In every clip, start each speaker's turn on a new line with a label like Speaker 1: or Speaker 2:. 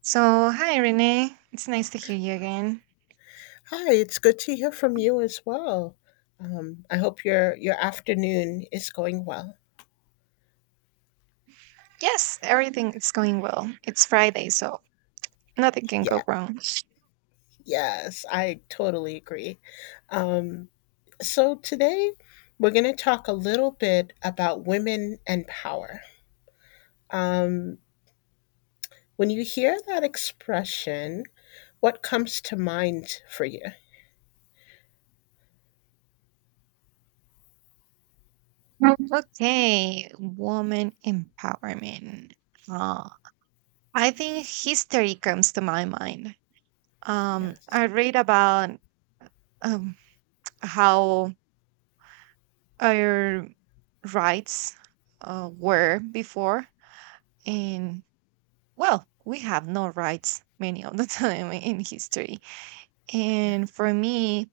Speaker 1: So, hi Renee. It's nice to hear you again.
Speaker 2: Hi, it's good to hear from you as well. I hope your afternoon is going well.
Speaker 1: Yes, everything is going well. It's Friday, so nothing can
Speaker 2: Yeah,
Speaker 1: go wrong.
Speaker 2: yes, I totally agree. Um, so today we're going to talk a little bit about women and power. Um, when you hear that expression, what comes to mind for you?
Speaker 1: Okay, woman empowerment. Uh, I think history comes to my mind.
Speaker 2: Yes.
Speaker 1: I read about um, how our rights were before, and well, we have no rights many of the time in history. And for me,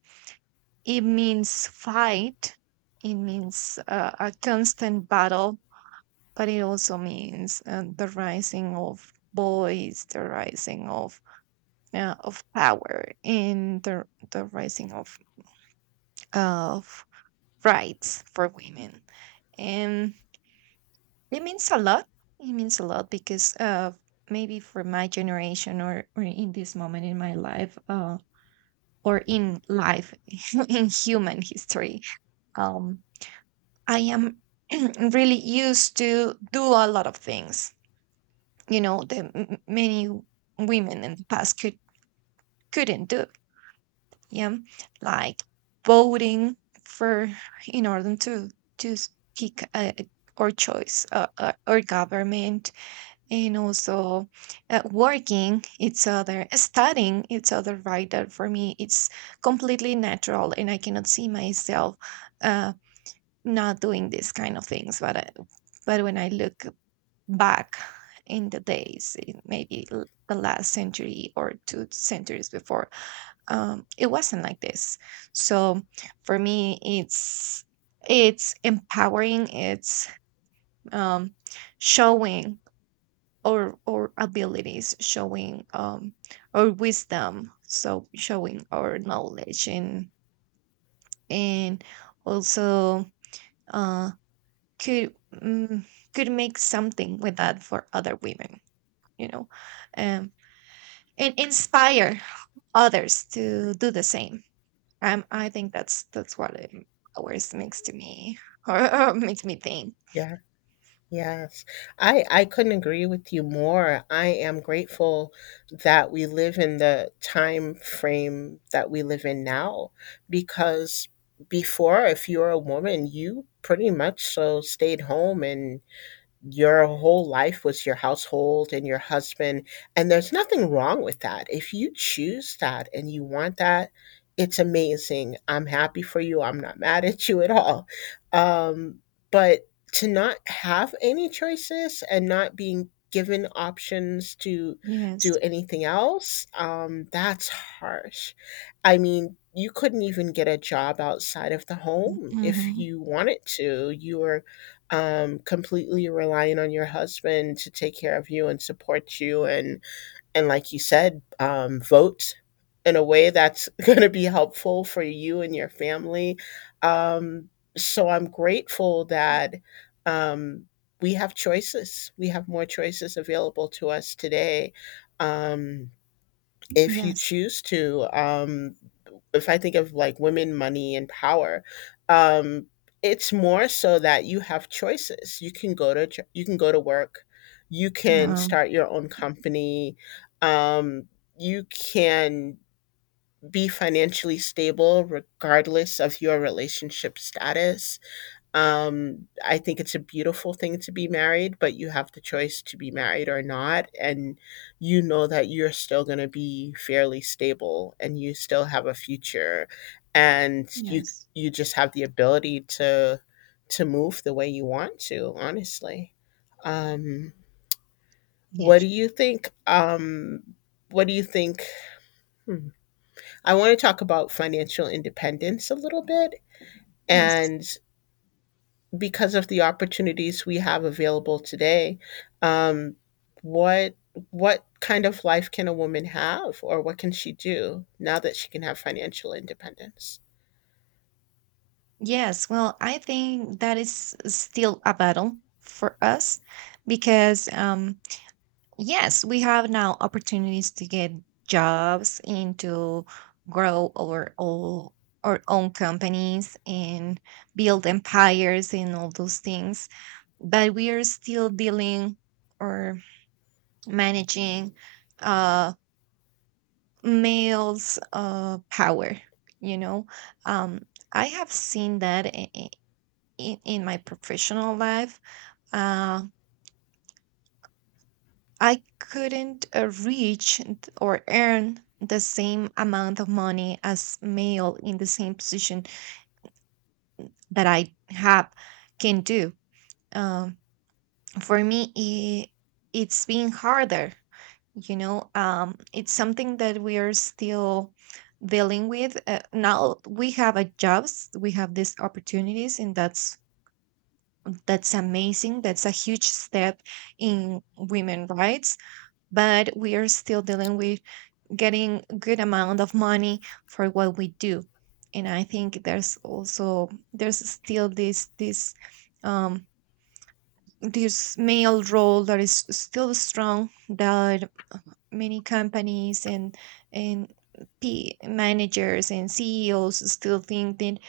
Speaker 1: it means fight, it means a constant battle, but it also means the rising of voice, the rising of power, and the rising of rights for women. And it means a lot. It means a lot because maybe for my generation or in this moment in my life or in life in human history, um, I am really used to do a lot of things, that many women in the past couldn't do. Yeah, like voting for in order to pick a, or choice or government, and also working each other, studying each other. Right, that for me it's completely natural, and I cannot see myself. Uh, Not doing these kind of things but when I look back in the days in maybe the last century or two centuries before. It wasn't like this, so for me it's empowering, it's um, showing our abilities, showing our wisdom, so showing our knowledge and also uh, could could make something with that for other women, you know, um, and inspire others to do the same. I think that's what it always makes to me or makes me think.
Speaker 2: Yeah. Yes. I couldn't agree with you more. I am grateful that we live in the time frame that we live in now, because before, if you were a woman, you pretty much so stayed home and your whole life was your household and your husband. And there's nothing wrong with that. If you choose that and you want that, it's amazing. I'm happy for you. I'm not mad at you at all. Um, but to not have any choices and not being given options to
Speaker 1: Yes.
Speaker 2: do anything else, that's harsh. I mean, you couldn't even get a job outside of the home if
Speaker 1: Hmm.
Speaker 2: you wanted to. You were completely relying on your husband to take care of you and support you, and like you said, vote in a way that's going to be helpful for you and your family, um so I'm grateful that um we have choices, we have more choices available to us today. Um if you
Speaker 1: Yes.
Speaker 2: choose to If I think of like women, money, and power, um it's more so that you have choices. You can go to work, you can
Speaker 1: Yeah.
Speaker 2: start your own company, um you can be financially stable regardless of your relationship status. I think it's a beautiful thing to be married, but you have the choice to be married or not. And you know that you're still going to be fairly stable and you still have a future. And you,
Speaker 1: yes
Speaker 2: just have the ability to, move the way you want to, honestly. Um, what do
Speaker 1: Yes.
Speaker 2: you think? Um, what do you think? Hmm. I want to talk about financial independence a little bit.
Speaker 1: Yes.
Speaker 2: And because of the opportunities we have available today, um, what what kind of life can a woman have, or what can she do now that she can have financial independence?
Speaker 1: Yes, well, I think that is still a battle for us because yes, we have now opportunities to get jobs and to grow our all our own companies and build empires and all those things. But we are still dealing or managing uh males power, you know. Um I have seen that in my professional life. Uh I couldn't or earn the same amount of money as male in the same position that I have can do. Um, for me, it's been harder. You know, it's something that we are still dealing with. Now we have a jobs, we have these opportunities, and that's amazing. That's a huge step in women rights, but we are still dealing with getting good amount of money for what we do. And I think there's also there's still this um this male role that is still strong, that many companies and P managers and CEOs still think that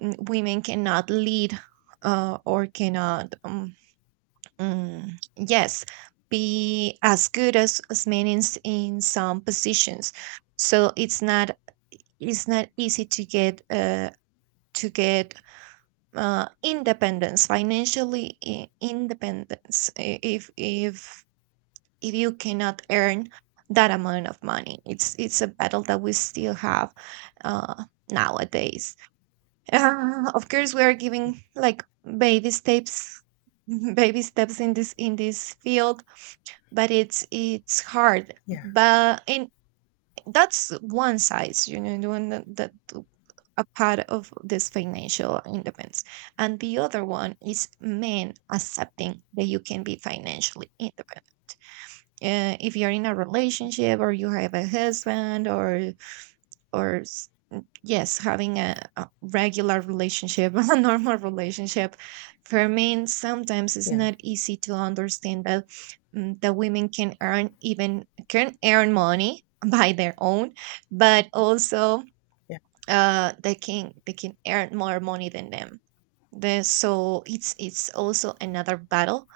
Speaker 1: women cannot lead or cannot mm, yes be as good as men in, in some positions. So it's not easy to get to get independence financially, independence, if you cannot earn that amount of money. It's a battle that we still have uh, nowadays. Uh, of course we are giving like baby steps, baby steps in this field, but it's hard.
Speaker 2: Yeah,
Speaker 1: But in that's one side, you know, the one that, that a part of this financial independence. And the other one is men accepting that you can be financially independent. If you're in a relationship or you have a husband or yes, having a regular relationship, a normal relationship, for men sometimes it's
Speaker 2: yeah,
Speaker 1: not easy to understand that that women can earn, even can earn money by their own, but also
Speaker 2: yeah,
Speaker 1: they can earn more money than them. The, so it's also another battle,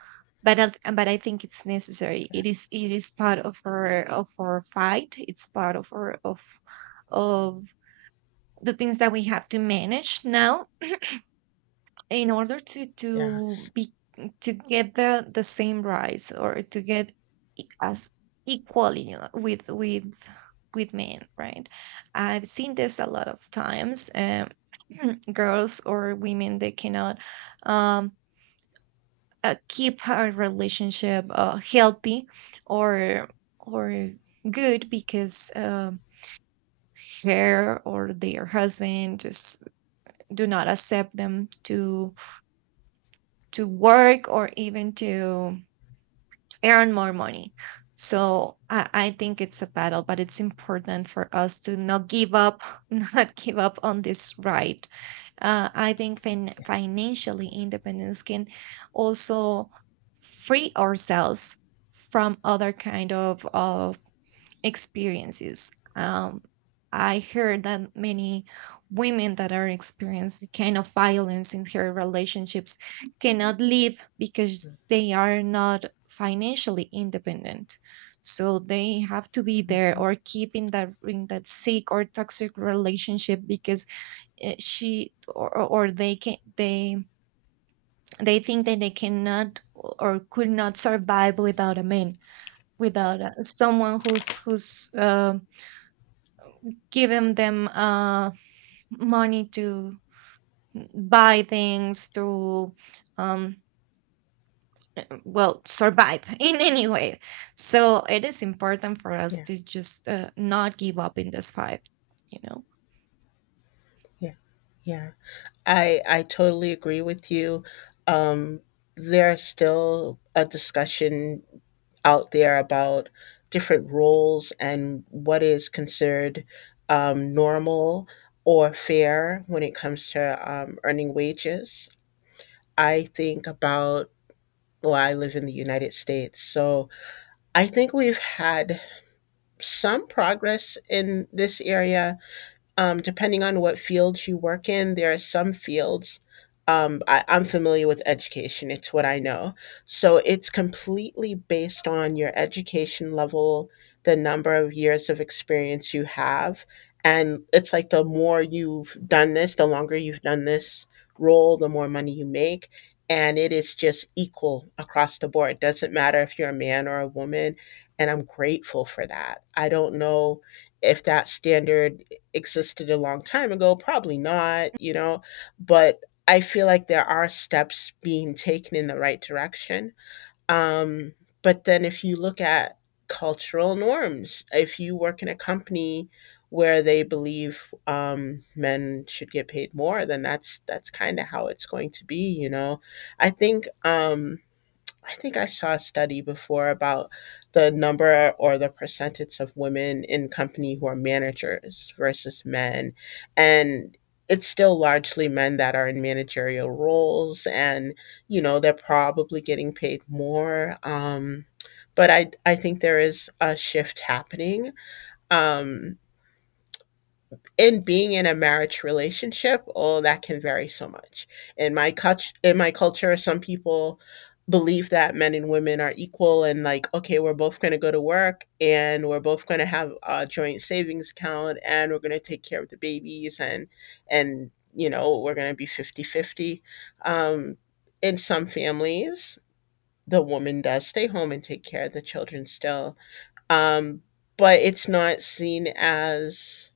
Speaker 1: but I think it's necessary.
Speaker 2: yeah,
Speaker 1: It is part of our fight. It's part of our of the things that we have to manage now in order to
Speaker 2: yes,
Speaker 1: be to get the same rise or to get as equally with men, right. I've seen this a lot of times, girls or women they cannot um keep a relationship healthy or or good because her or their husband just do not accept them to work or even to earn more money. So I think it's a battle, but it's important for us to not give up, not give up on this right. Uh, I think financially independence can also free ourselves from other kind of experiences. Um, I heard that many women that are experiencing kind of violence in their relationships cannot live because they are not financially independent. So they have to be there or keep in that sick or toxic relationship because she or they can they think that they cannot or could not survive without a man, without someone who's who's given them money to buy things to um, well, survive in any way. So it is important for us
Speaker 2: yeah,
Speaker 1: to just not give up in this fight, you know.
Speaker 2: yeah, yeah. I totally agree with you. Um, there's still a discussion out there about different roles and what is considered normal or fair when it comes to earning wages. I think about, well, I live in the United States, so I think we've had some progress in this area, depending on what fields you work in. There are some fields. I'm familiar with education, it's what I know. So it's completely based on your education level, the number of years of experience you have. And it's like the more you've done this, the longer you've done this role, the more money you make. And it is just equal across the board. It doesn't matter if you're a man or a woman. And I'm grateful for that. I don't know if that standard existed a long time ago. Probably not, but I feel like there are steps being taken in the right direction. Um, but then, if you look at cultural norms, if you work in a company where they believe men should get paid more, then that's kind of how it's going to be. I think um, I think I saw a study before about the number or the percentage of women in company who are managers versus men. And it's still largely men that are in managerial roles, and they're probably getting paid more. But I think there is a shift happening. Um, in being in a marriage relationship, oh, that can vary so much. In my culture, some people believe that men and women are equal, and, like, okay, we're both going to go to work, and we're both going to have a joint savings account, and we're going to take care of the babies, and we're going to be 50-50. Um in some families, the woman does stay home and take care of the children still. Um but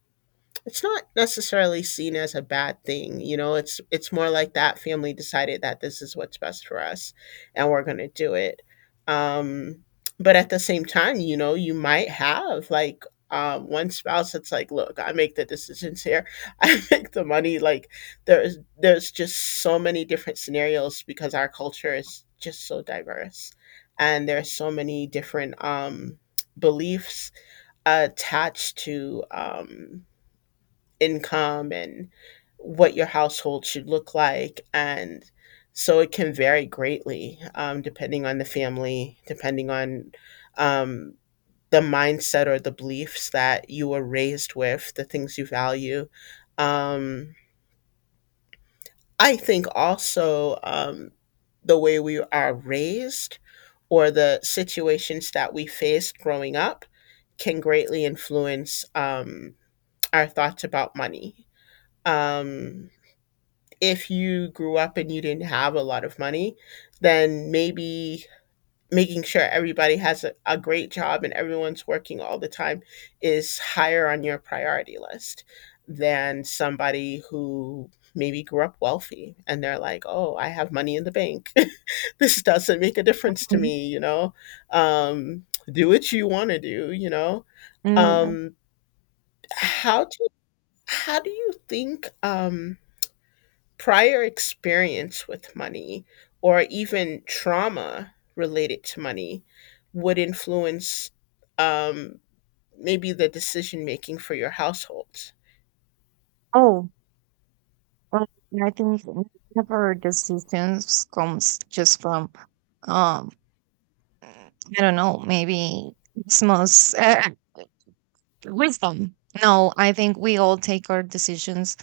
Speaker 2: it's not necessarily seen as a bad thing. It's more like that family decided that this is what's best for us, and we're going to do it. um but at the same time, you might have, like, one spouse that's like, look, I make the decisions here, I make the money, like, there's just so many different scenarios because our culture is just so diverse, and there's so many different beliefs attached to income and what your household should look like. And so it can vary greatly, depending on the family, depending on um, the mindset or the beliefs that you were raised with, the things you value. Um, I think also, the way we are raised or the situations that we faced growing up can greatly influence our thoughts about money. Um, if you grew up and you didn't have a lot of money, then maybe making sure everybody has a great job and everyone's working all the time is higher on your priority list than somebody who maybe grew up wealthy and they're like, oh, I have money in the bank. This doesn't make a difference to
Speaker 1: Mhm.
Speaker 2: me, you know? Um, do what you want to do, you know?
Speaker 1: Mm, yeah.
Speaker 2: Um, how do how do you think prior experience with money or even trauma related to money would influence, um, maybe the decision making for your household.
Speaker 1: Oh, well, I think never decisions comes just from um I don't know, maybe smells, wisdom. No, I think we all take our decisions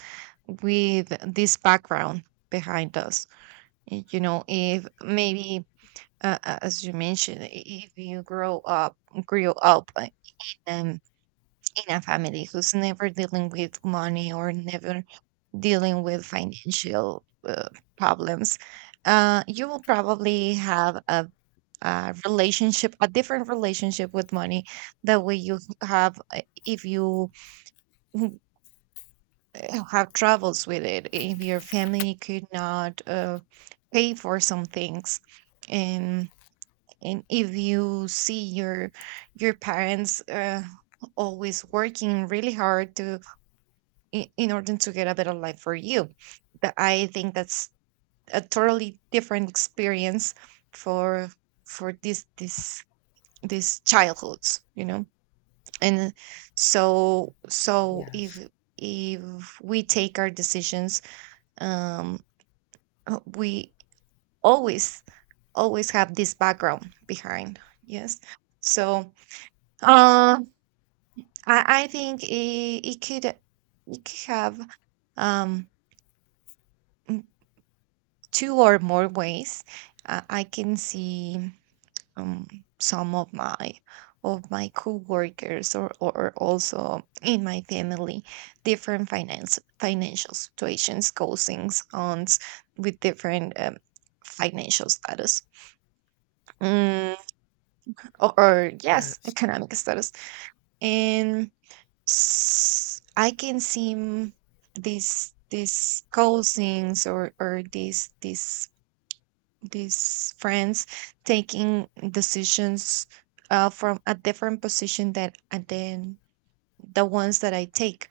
Speaker 1: with this background behind us. You know, if maybe, as you mentioned, if you grew up like, um, in a family who's never dealing with money or never dealing with financial problems, you will probably have a a different relationship with money that way you have if you have troubles with it, if your family could not pay for some things, and and if you see your parents always working really hard to in order to get a better life for you, that I think that's a totally different experience for for this this childhoods, you know. And so so
Speaker 2: Yes,
Speaker 1: if we take our decisions um we always always have this background behind, yes, so uh I think it could have um mm, two or more ways. Uh, I can see um, some of my coworkers or also in my family different finance financial situations, cousins, aunts, with different financial status, mm, or yes,
Speaker 2: yes,
Speaker 1: economic status. And I can see these cousins or these these friends taking decisions from a different position than and then the ones that I take.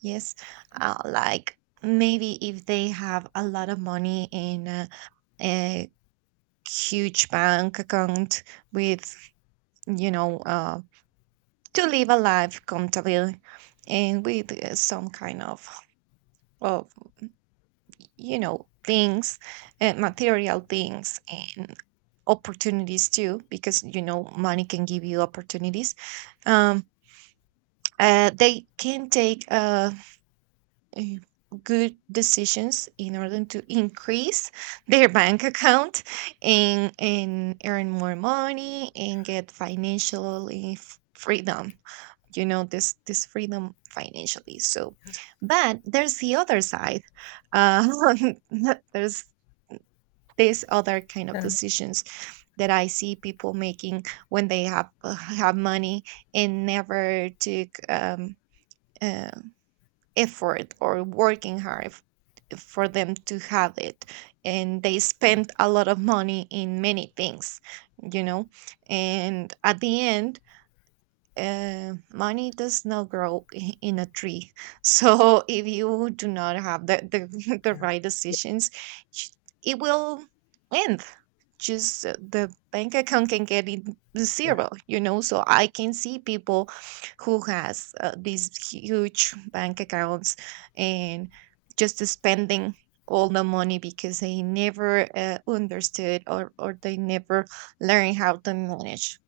Speaker 1: Yes, like maybe if they have a lot of money in a huge bank account with, you know, to live a life comfortable, and with some kind of, you know, things, material things and opportunities too, because you know money can give you opportunities. um they can take eh, good decisions in order to increase their bank account and earn more money and get financial freedom, you know, this freedom financially. So but there's the other side, uh there's these other kind of
Speaker 2: yeah,
Speaker 1: decisions that I see people making when they have money and never took uh, effort or working hard for them to have it, and they
Speaker 2: yeah,
Speaker 1: spent a lot of money in many things, you know, and at the end. Money does not grow in a tree. So if you do not have the, the
Speaker 2: yeah,
Speaker 1: right
Speaker 2: yeah,
Speaker 1: decisions, it will end just, the bank account can get in
Speaker 2: yeah,
Speaker 1: zero, you know. So I can see people who has these huge bank accounts and just spending all the money because they never understood or they never learned how to manage,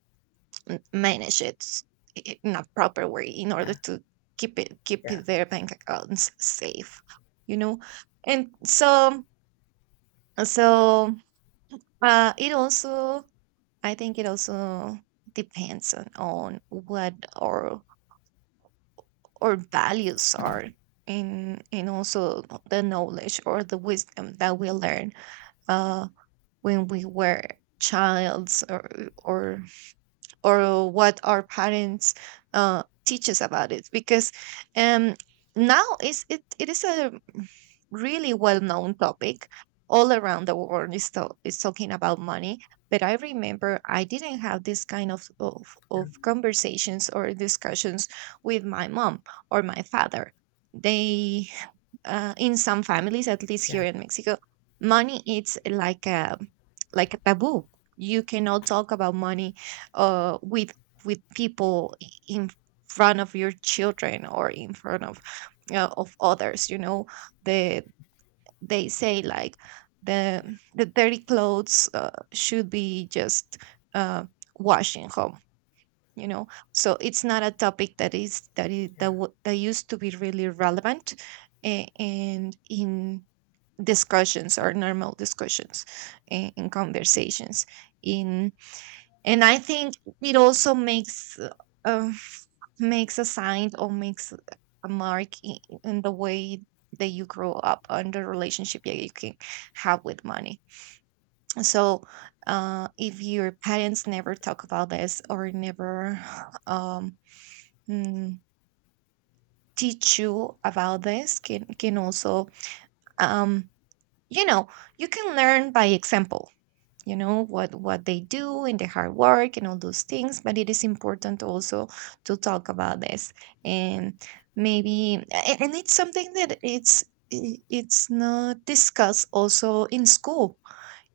Speaker 1: manage it in a proper way in order
Speaker 2: yeah,
Speaker 1: to
Speaker 2: yeah,
Speaker 1: keep
Speaker 2: yeah,
Speaker 1: it their bank accounts safe, you know. And so so it also, I think it also depends on what our our values are, and also the knowledge or the wisdom that we learn uh when we were childs or or what our parents teach us about it, because um, now is it, it is a really well known topic all around the world is, is talking about money. But I remember I didn't have this kind of conversations or discussions with my mom or my father. They in some families, at least
Speaker 2: yeah,
Speaker 1: here in Mexico, money it's like a taboo. You cannot talk about money uh, with with people in front of your children or in front of others. The they say like the the dirty clothes should be just uh, washed home you know so it's not a topic that is that is that,
Speaker 2: yeah,
Speaker 1: w- that used to be really relevant and in discussions or normal discussions, in conversations in And I think it also makes uh, makes a sign or makes a mark in the way that you grow up and the relationship that you can have with money. So if your parents never talk about this or never um, mm, teach you about this can also, um you know, you can learn by example. You know what they do and the hard work and all those things, but it is important also to talk about this. And maybe and it's something that it's not discussed also in school.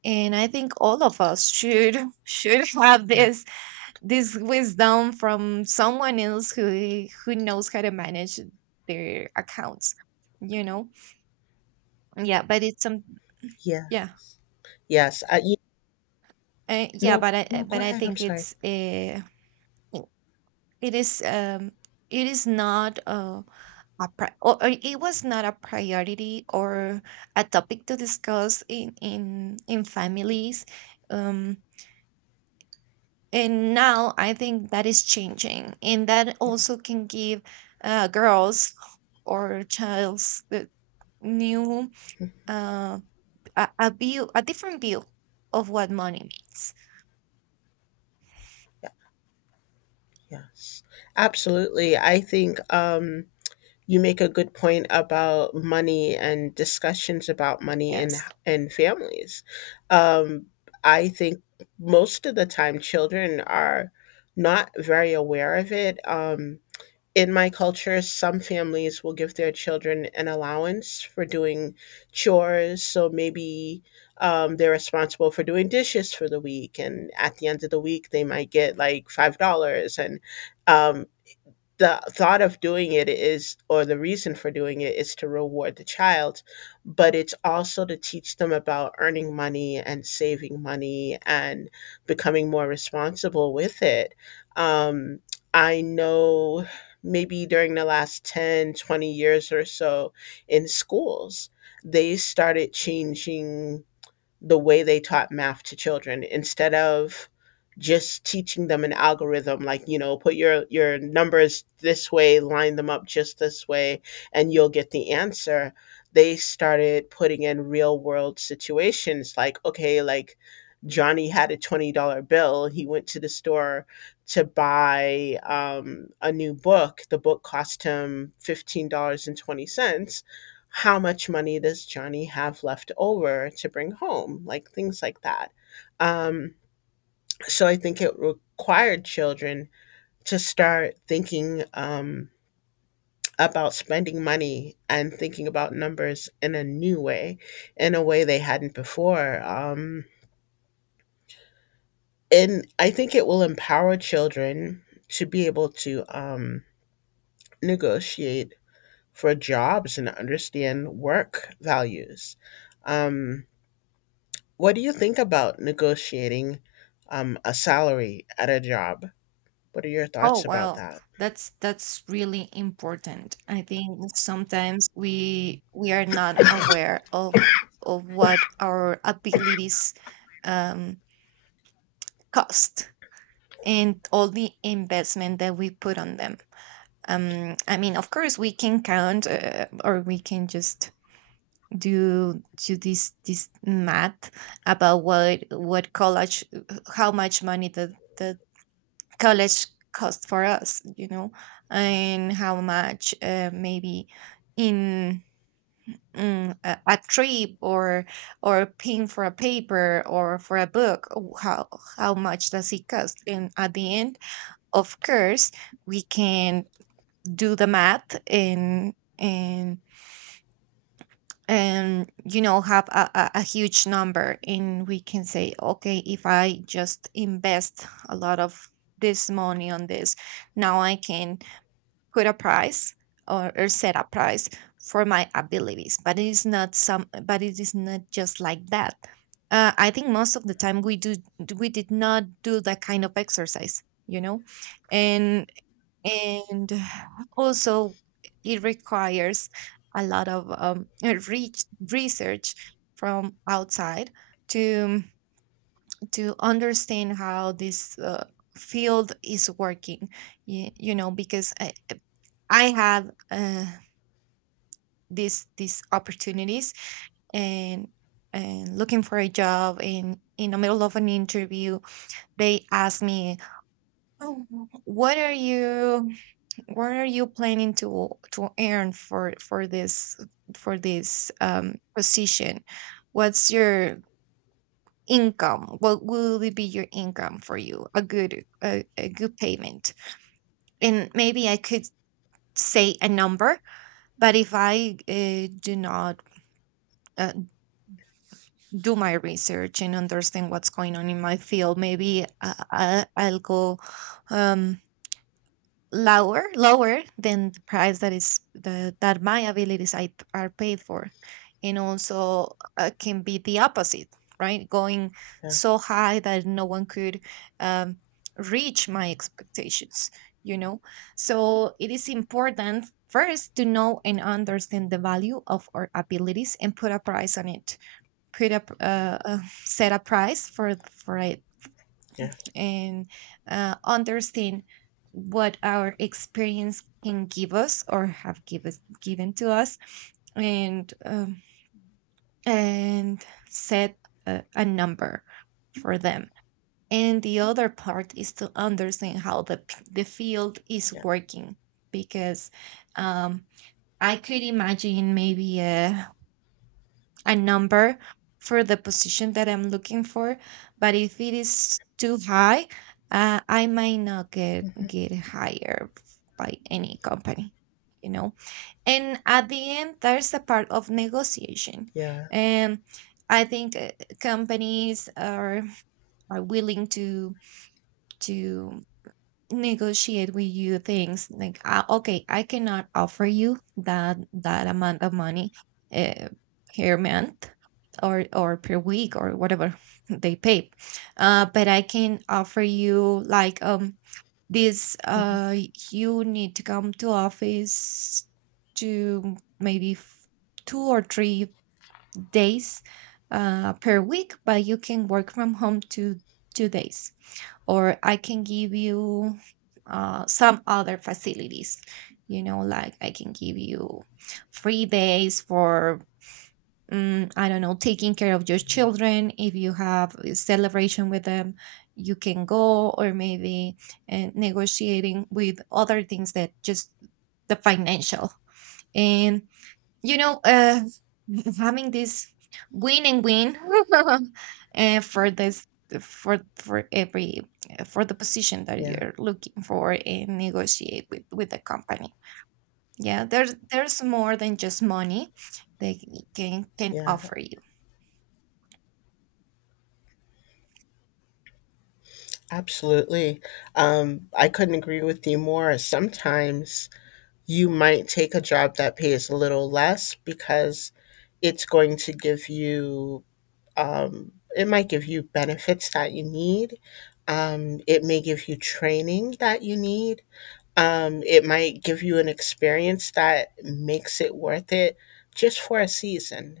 Speaker 1: And I think all of us should should have
Speaker 2: yeah, yeah.
Speaker 1: this wisdom from someone else who knows how to manage their accounts you know yeah, but it's some yeah
Speaker 2: Yes, yes.
Speaker 1: yeah,
Speaker 2: No, no. Go
Speaker 1: but I
Speaker 2: ahead. I'm
Speaker 1: think
Speaker 2: sorry.
Speaker 1: i- it is, it is not a pri- or it was not a priority, or a topic to discuss in families. um and now I think that is changing, and that
Speaker 2: Yeah.
Speaker 1: also can give girls or childs the new,
Speaker 2: Mhm.
Speaker 1: uh, a view, a different view of what money means.
Speaker 2: Yes, absolutely. I think. You make a good point about money and discussions about money in
Speaker 1: Yes.
Speaker 2: in families. Um, I think most of the time children are not very aware of it. In my culture, some families will give their children an allowance for doing chores. So maybe they're responsible for doing dishes for the week, and at the end of the week, they might get like $5, and um, the thought of doing it is, or the reason for doing it is, to reward the child, but it's also to teach them about earning money and saving money and becoming more responsible with it. um, I know maybe during the last 10, 20 years or so in schools, they started changing the way they taught math to children, instead of just teaching them an algorithm, like, put your numbers this way, line them up just this way, and you'll get the answer. They started putting in real world situations, like, okay, like, Johnny had a $20 bill. He went to the store to buy a new book. The book cost him $15.20. How much money does Johnny have left over to bring home? Like, things like that. Um, so I think it required children to start thinking, about spending money and thinking about numbers in a new way, in a way they hadn't before. And I think it will empower children to be able to, negotiate for jobs and understand work values. Um, What do you think about negotiating, a salary at a job? What are your
Speaker 1: Oh
Speaker 2: thoughts about
Speaker 1: wow,
Speaker 2: that?
Speaker 1: that's really important. I think sometimes we are not aware of what our abilities, um cost, and all the investment that we put on them. I mean, of course we can count, or we can just do this math about what college, how much money the college cost for us, you know. And how much maybe in a trip, or paying for a paper or for a book, how how much does it cost. And at the end, of course, we can do the math and, you know, have a huge number, and we can say okay, if I just invest a lot of this money on this, now I can put a price, or set a price for my abilities. But it is not just like that. I think most of the time we did not do that kind of exercise, you know. And and also it requires a lot of research from outside to to understand how this field is working, you know. Because I had these opportunities, and looking for a job, and in the middle of an interview they asked me, oh, what are you what are you planning to earn for this, position. What's your income? What will it be your income for you, a good, a good payment. And maybe I could say a number, but if I do not uh, do my research and understand what's going on in my field, maybe I'll go, um lower than the price that my are paid for. And also, can be the opposite, right, going
Speaker 2: Yeah,
Speaker 1: so high that no one could, um, reach my expectations, you know. So it is important first to know and understand the value of our abilities and put a price on it, put a pr- uh, uh, set a price for it.
Speaker 2: yeah,
Speaker 1: And understand what our experience can give us given to us, and um, and set a number for them. And the other part is to understand how the field is
Speaker 2: yeah.
Speaker 1: working. Because um, I could imagine maybe a number for the position that I'm looking for, but if it is too high, I might not
Speaker 2: Mhm.
Speaker 1: get hired by any company, you know. And at the end, there's a part of negotiation.
Speaker 2: Yeah.
Speaker 1: Um, I think companies are willing to negotiate with you things like, okay, I cannot offer you that amount of money uh, per month, or per week, or whatever they pay, but I can offer you like this
Speaker 2: Mhm.
Speaker 1: you need to come to office to maybe 2 or 3 days per week, but you can work from home two days, or I can give you some other facilities. You know, like I can give you free days for, mm, I don't know, taking care of your children. If you have a celebration with them, you can go, or maybe negotiating with other things that just the financial. And you know, having this win and win uh, for this for every, for the position that
Speaker 2: Yeah,
Speaker 1: you're looking for, and negotiate with the company. Yeah, there's more than just money they can
Speaker 2: yeah,
Speaker 1: offer you.
Speaker 2: absolutely. I couldn't agree with you more. Sometimes you might take a job that pays a little less because it's going to give you benefits that you need. It may give you training that you need. It might give you an experience that makes it worth it just for a season.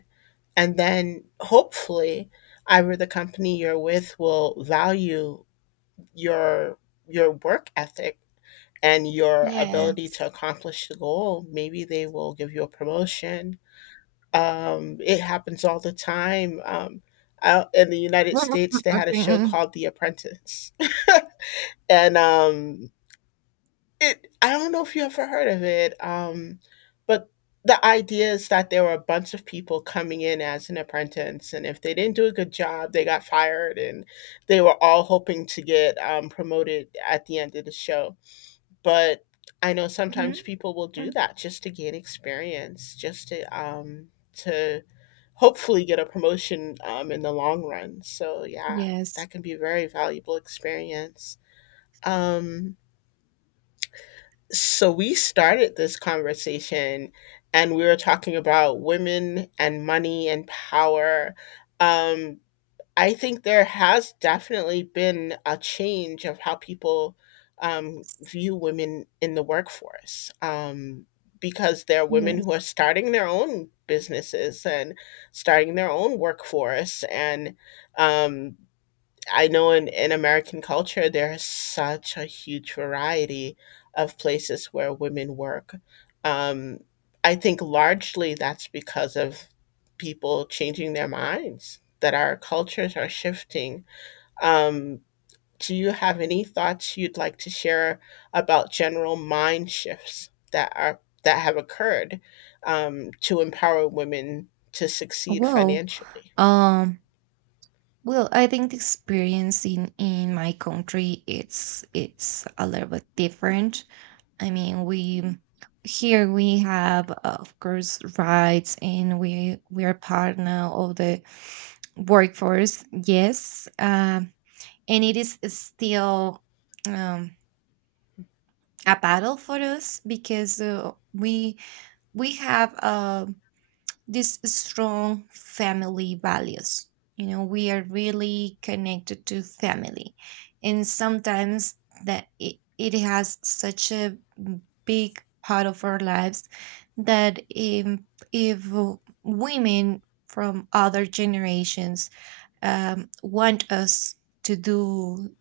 Speaker 2: And then hopefully either the company you're with will value your your work ethic and your
Speaker 1: Yeah.
Speaker 2: ability to accomplish the goal. Maybe they will give you a promotion. It happens all the time. Out in the United
Speaker 1: Mhm, mhm,
Speaker 2: States, they had a
Speaker 1: okay,
Speaker 2: show
Speaker 1: mm.
Speaker 2: called The Apprentice. and it I don't know if you ever heard of it, but the idea is that there were a bunch of people coming in as an apprentice, and if they didn't do a good job, they got fired, and they were all hoping to get, promoted at the end of the show. But I know
Speaker 1: Mhm,
Speaker 2: sometimes people will do
Speaker 1: mhm.
Speaker 2: that just to gain experience, just to hopefully get a promotion, in the long run. So, yeah,
Speaker 1: Yes,
Speaker 2: that can be a very valuable experience. Um so we started this conversation and we were talking about women and money and power. Um, I think there has definitely been a change of how people view women in the workforce, because there are women who are
Speaker 1: yes.
Speaker 2: starting their own businesses and starting their own workforce, and um, I know in American culture, there is such a huge variety of places where women work. Um, I think largely that's because of people changing their minds, that our cultures are shifting. Um, do you have any thoughts you'd like to share about general mind shifts that have occurred, to empower women to succeed
Speaker 1: Well,
Speaker 2: financially?
Speaker 1: um, well, I think the experience in my country, it's a little bit different. I mean, we here we have of course rights, and we are part now of the workforce. Yes, and it is still um a battle for us, because we we have these strong family values. You know, we are really connected to family. And sometimes that it has such a big part of our lives that if women from other generations want us to do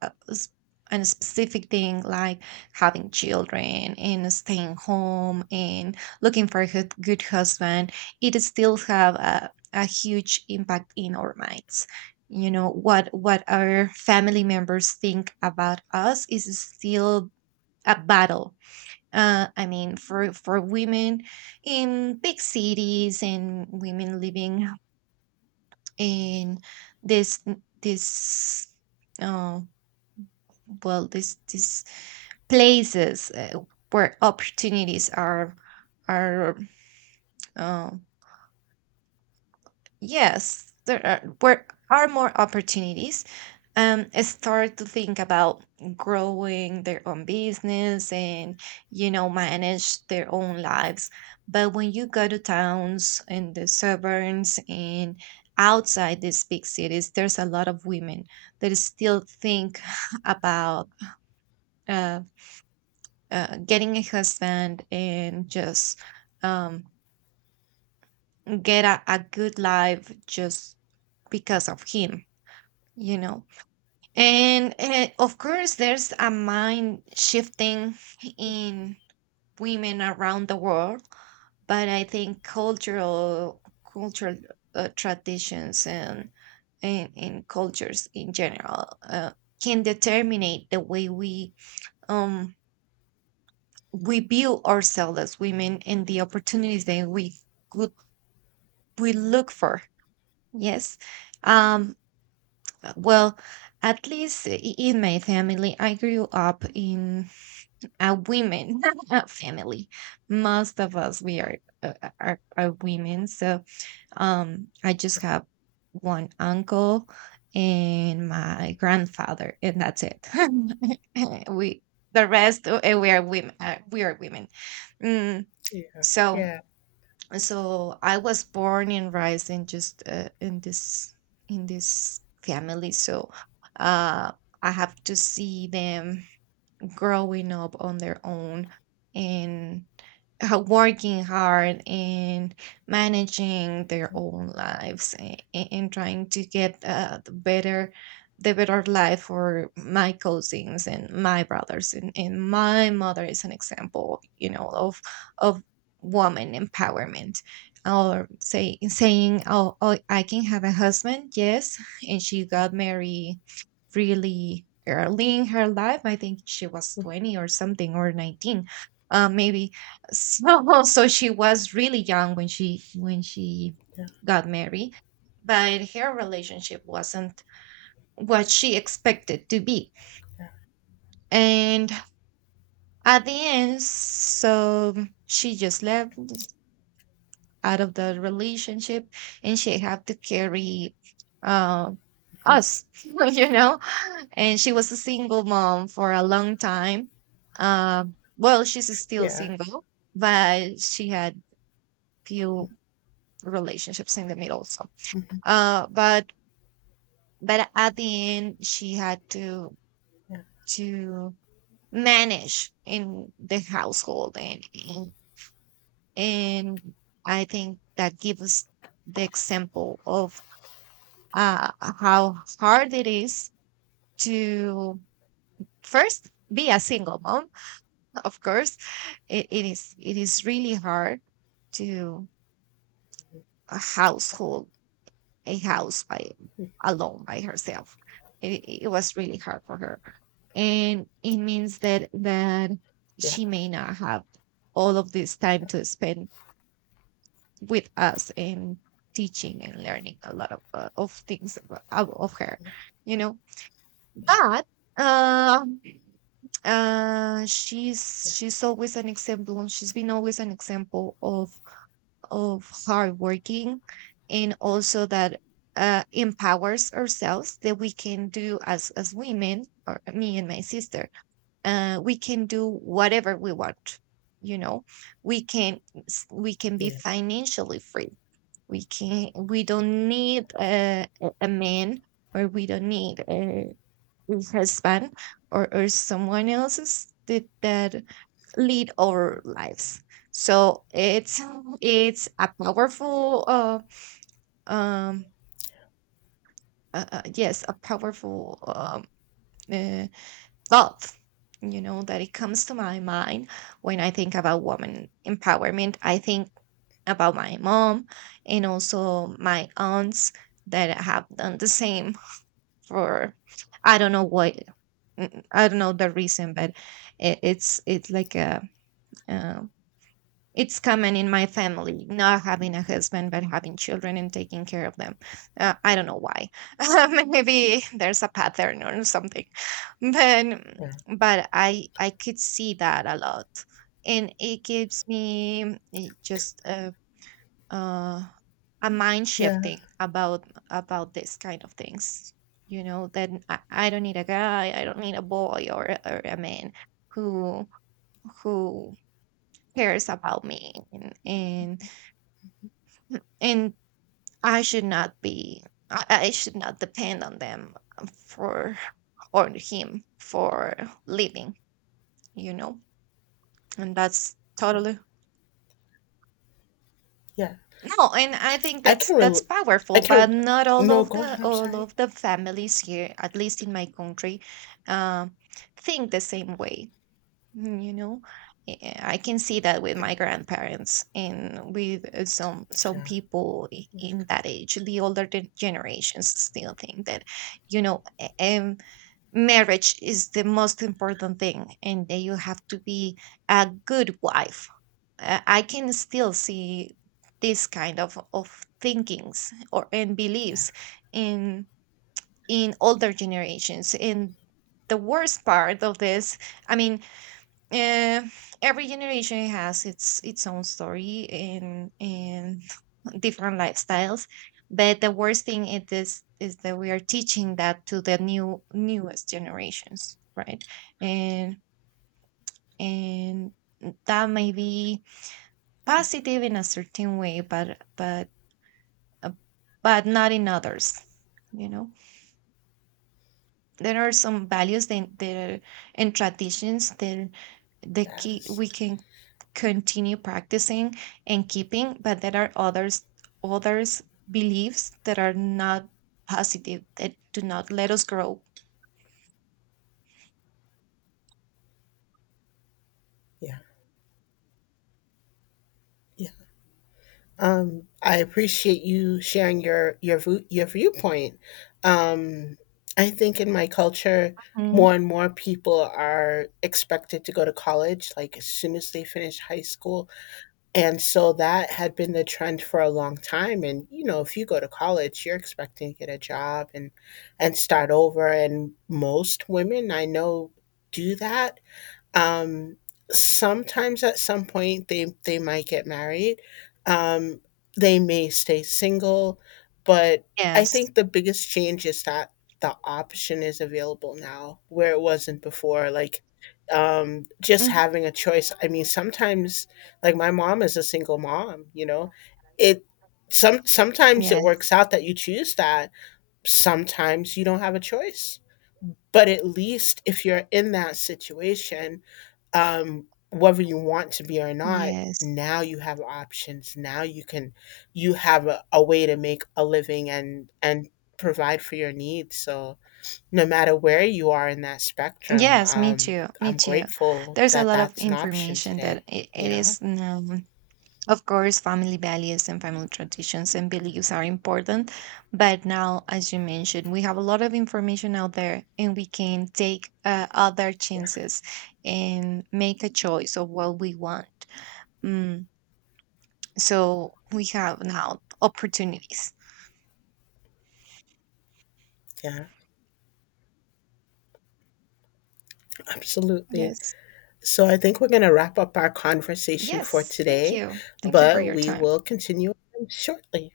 Speaker 1: s- and specific thing, like having children and staying home and looking for a good, husband, it still have a huge impact in our minds. You know what our family members think about us is still a battle. I mean, for women in big cities, and women living in this this uh, well this these places where opportunities are, uh, yes, there are where are more opportunities, start to think about growing their own business, and you know, manage their own lives. But when you go to towns and the suburbs and outside these big cities, there's a lot of women that still think about uh. Getting a husband, and just, um, get a good life just because of him, you know. And of course there's a mind shifting in women around the world, but I think cultural traditions, and cultures in general can determine the way we, um we view ourselves as women, and the opportunities that we could, we look for. Yes. um well, at least in my family, I grew up in a women family. Most of us we are, uh, are women. So I just
Speaker 2: Yeah.
Speaker 1: have one uncle and my grandfather, and that's it. We, the rest, we are women, Mm.
Speaker 2: Yeah.
Speaker 1: so
Speaker 2: Yeah.
Speaker 1: so I was born and raised in just in this, family. So uh, I have to see them growing up on their own, and working hard and managing their own lives, and trying to get the better, life for my cousins and my brothers. And my mother is an example, you know, of woman empowerment, or saying, oh, I can have a husband, yes. And she got married really early in her life, I think she was 20 or something, or 19, maybe. So she was really young when she got married, but her relationship wasn't what she expected to be. And at the end, so she just left out of the relationship, and she had to carry uh,
Speaker 2: Mhm.
Speaker 1: us, you know? And she was a single mom for a long time. Uh, well, she's still
Speaker 2: Yeah.
Speaker 1: single, but she had few relationships in the middle. So
Speaker 2: Mhm.
Speaker 1: uh but but at the end she had
Speaker 2: Yeah.
Speaker 1: to manage in the household. And and, I think that gives us the example of how hard it is to first be a single mom, of course. It is, really hard to a household, a house, by alone by herself. It was really hard for her, and it means that
Speaker 2: Yeah,
Speaker 1: she may not have all of this time to spend with us, and teaching and learning a lot of things about, of her, you know.
Speaker 2: yeah,
Speaker 1: But um,
Speaker 2: yeah,
Speaker 1: she's been always an example of hardworking, and also that empowers ourselves, that we can do as women, or me and my sister, we can do whatever we want, you know, we can we can be
Speaker 2: yeah,
Speaker 1: financially free, we
Speaker 2: goodness.
Speaker 1: don't need a man, or we don't need with husband, or, someone else's that, lead our lives. So it's a powerful, um yes, a powerful uh, thought, you know, that it comes to my mind when I think about woman empowerment, I think about my mom and also my aunts that have done the same for, I don't know what. Mm, I don't know the reason, but it's like a, uh, it's common in my family, not having a husband but having children and taking care of them. I don't know why. Maybe there's a pattern or something, but
Speaker 2: Yeah,
Speaker 1: I could see that a lot, and it gives me, mm, it just. Uh, a mind
Speaker 2: yeah,
Speaker 1: shifting about this kind of things. You know, then I don't need a guy, I don't need a boy, or, or a man who who cares about me, and I should not be, I, I should not depend on them, for or him for living. You know, and that's
Speaker 2: yeah,
Speaker 1: totally.
Speaker 2: yeah.
Speaker 1: No, and I think
Speaker 2: I
Speaker 1: that's
Speaker 2: can
Speaker 1: that's
Speaker 2: rel- I
Speaker 1: powerful,
Speaker 2: can.
Speaker 1: but not all
Speaker 2: No,
Speaker 1: of
Speaker 2: go
Speaker 1: the
Speaker 2: ahead. I'm
Speaker 1: all
Speaker 2: sorry.
Speaker 1: of the families here, at least in my country, um, think the same way. Mm, you know. I can see that with my grandparents and with some
Speaker 2: Yeah,
Speaker 1: people in that age. The older generations still think that, you know, um, marriage is the most important thing, and that you have to be a good wife. I can still see this kind of thinkings or and
Speaker 2: yeah,
Speaker 1: beliefs in in older generations. And the worst part of this, I mean, uh, every generation has its own story, and different lifestyles. But the worst thing it is that we are teaching that to the newest generations, right? And and that may be positive in a certain way, but uh, but not in others, you know. There are some values then there and traditions that the key
Speaker 2: yes,
Speaker 1: we can continue practicing and keeping, but there are others beliefs that are not positive, that do not let us grow.
Speaker 2: yeah, yeah. I appreciate you sharing your viewpoint. Um, I think in my culture, more
Speaker 1: Mhm.
Speaker 2: and more people are expected to go to college. Like, as soon as they finish high school. And so that had been the trend for a long time and, if you go to college, you're expecting to get a job and start over, and most women I know do that, um, sometimes at some point they might get married. Um, they may stay single, but I
Speaker 1: Yes.
Speaker 2: think the biggest change is that the option is available now where it wasn't before. Like, just
Speaker 1: Mhm.
Speaker 2: having a choice. I mean, sometimes like my mom is a single mom. It some sometimes it works
Speaker 1: Yes,
Speaker 2: out that you choose that. Sometimes you don't have a choice. But at least if you're in that situation, whether you want to be or not,
Speaker 1: yes.
Speaker 2: now you have options. Now you have a way to make a living and provide for your needs. So no matter where you are in that spectrum,
Speaker 1: Yes, me too. Me
Speaker 2: I'm
Speaker 1: too.
Speaker 2: grateful
Speaker 1: There's a
Speaker 2: that
Speaker 1: lot of
Speaker 2: that's an option
Speaker 1: information that
Speaker 2: today. You
Speaker 1: it
Speaker 2: know.
Speaker 1: is now. Of course, family values and family traditions and beliefs are important. But now, as you mentioned, we have a lot of information out there, and we can take other
Speaker 2: Yeah,
Speaker 1: chances and make a choice of what we want. Mm, so we have now opportunities.
Speaker 2: yeah, absolutely.
Speaker 1: Yes.
Speaker 2: So I think we're going to wrap up our conversation for
Speaker 1: Yes. Thank
Speaker 2: today,
Speaker 1: you. Thank you for
Speaker 2: but
Speaker 1: your
Speaker 2: we
Speaker 1: time.
Speaker 2: will continue shortly.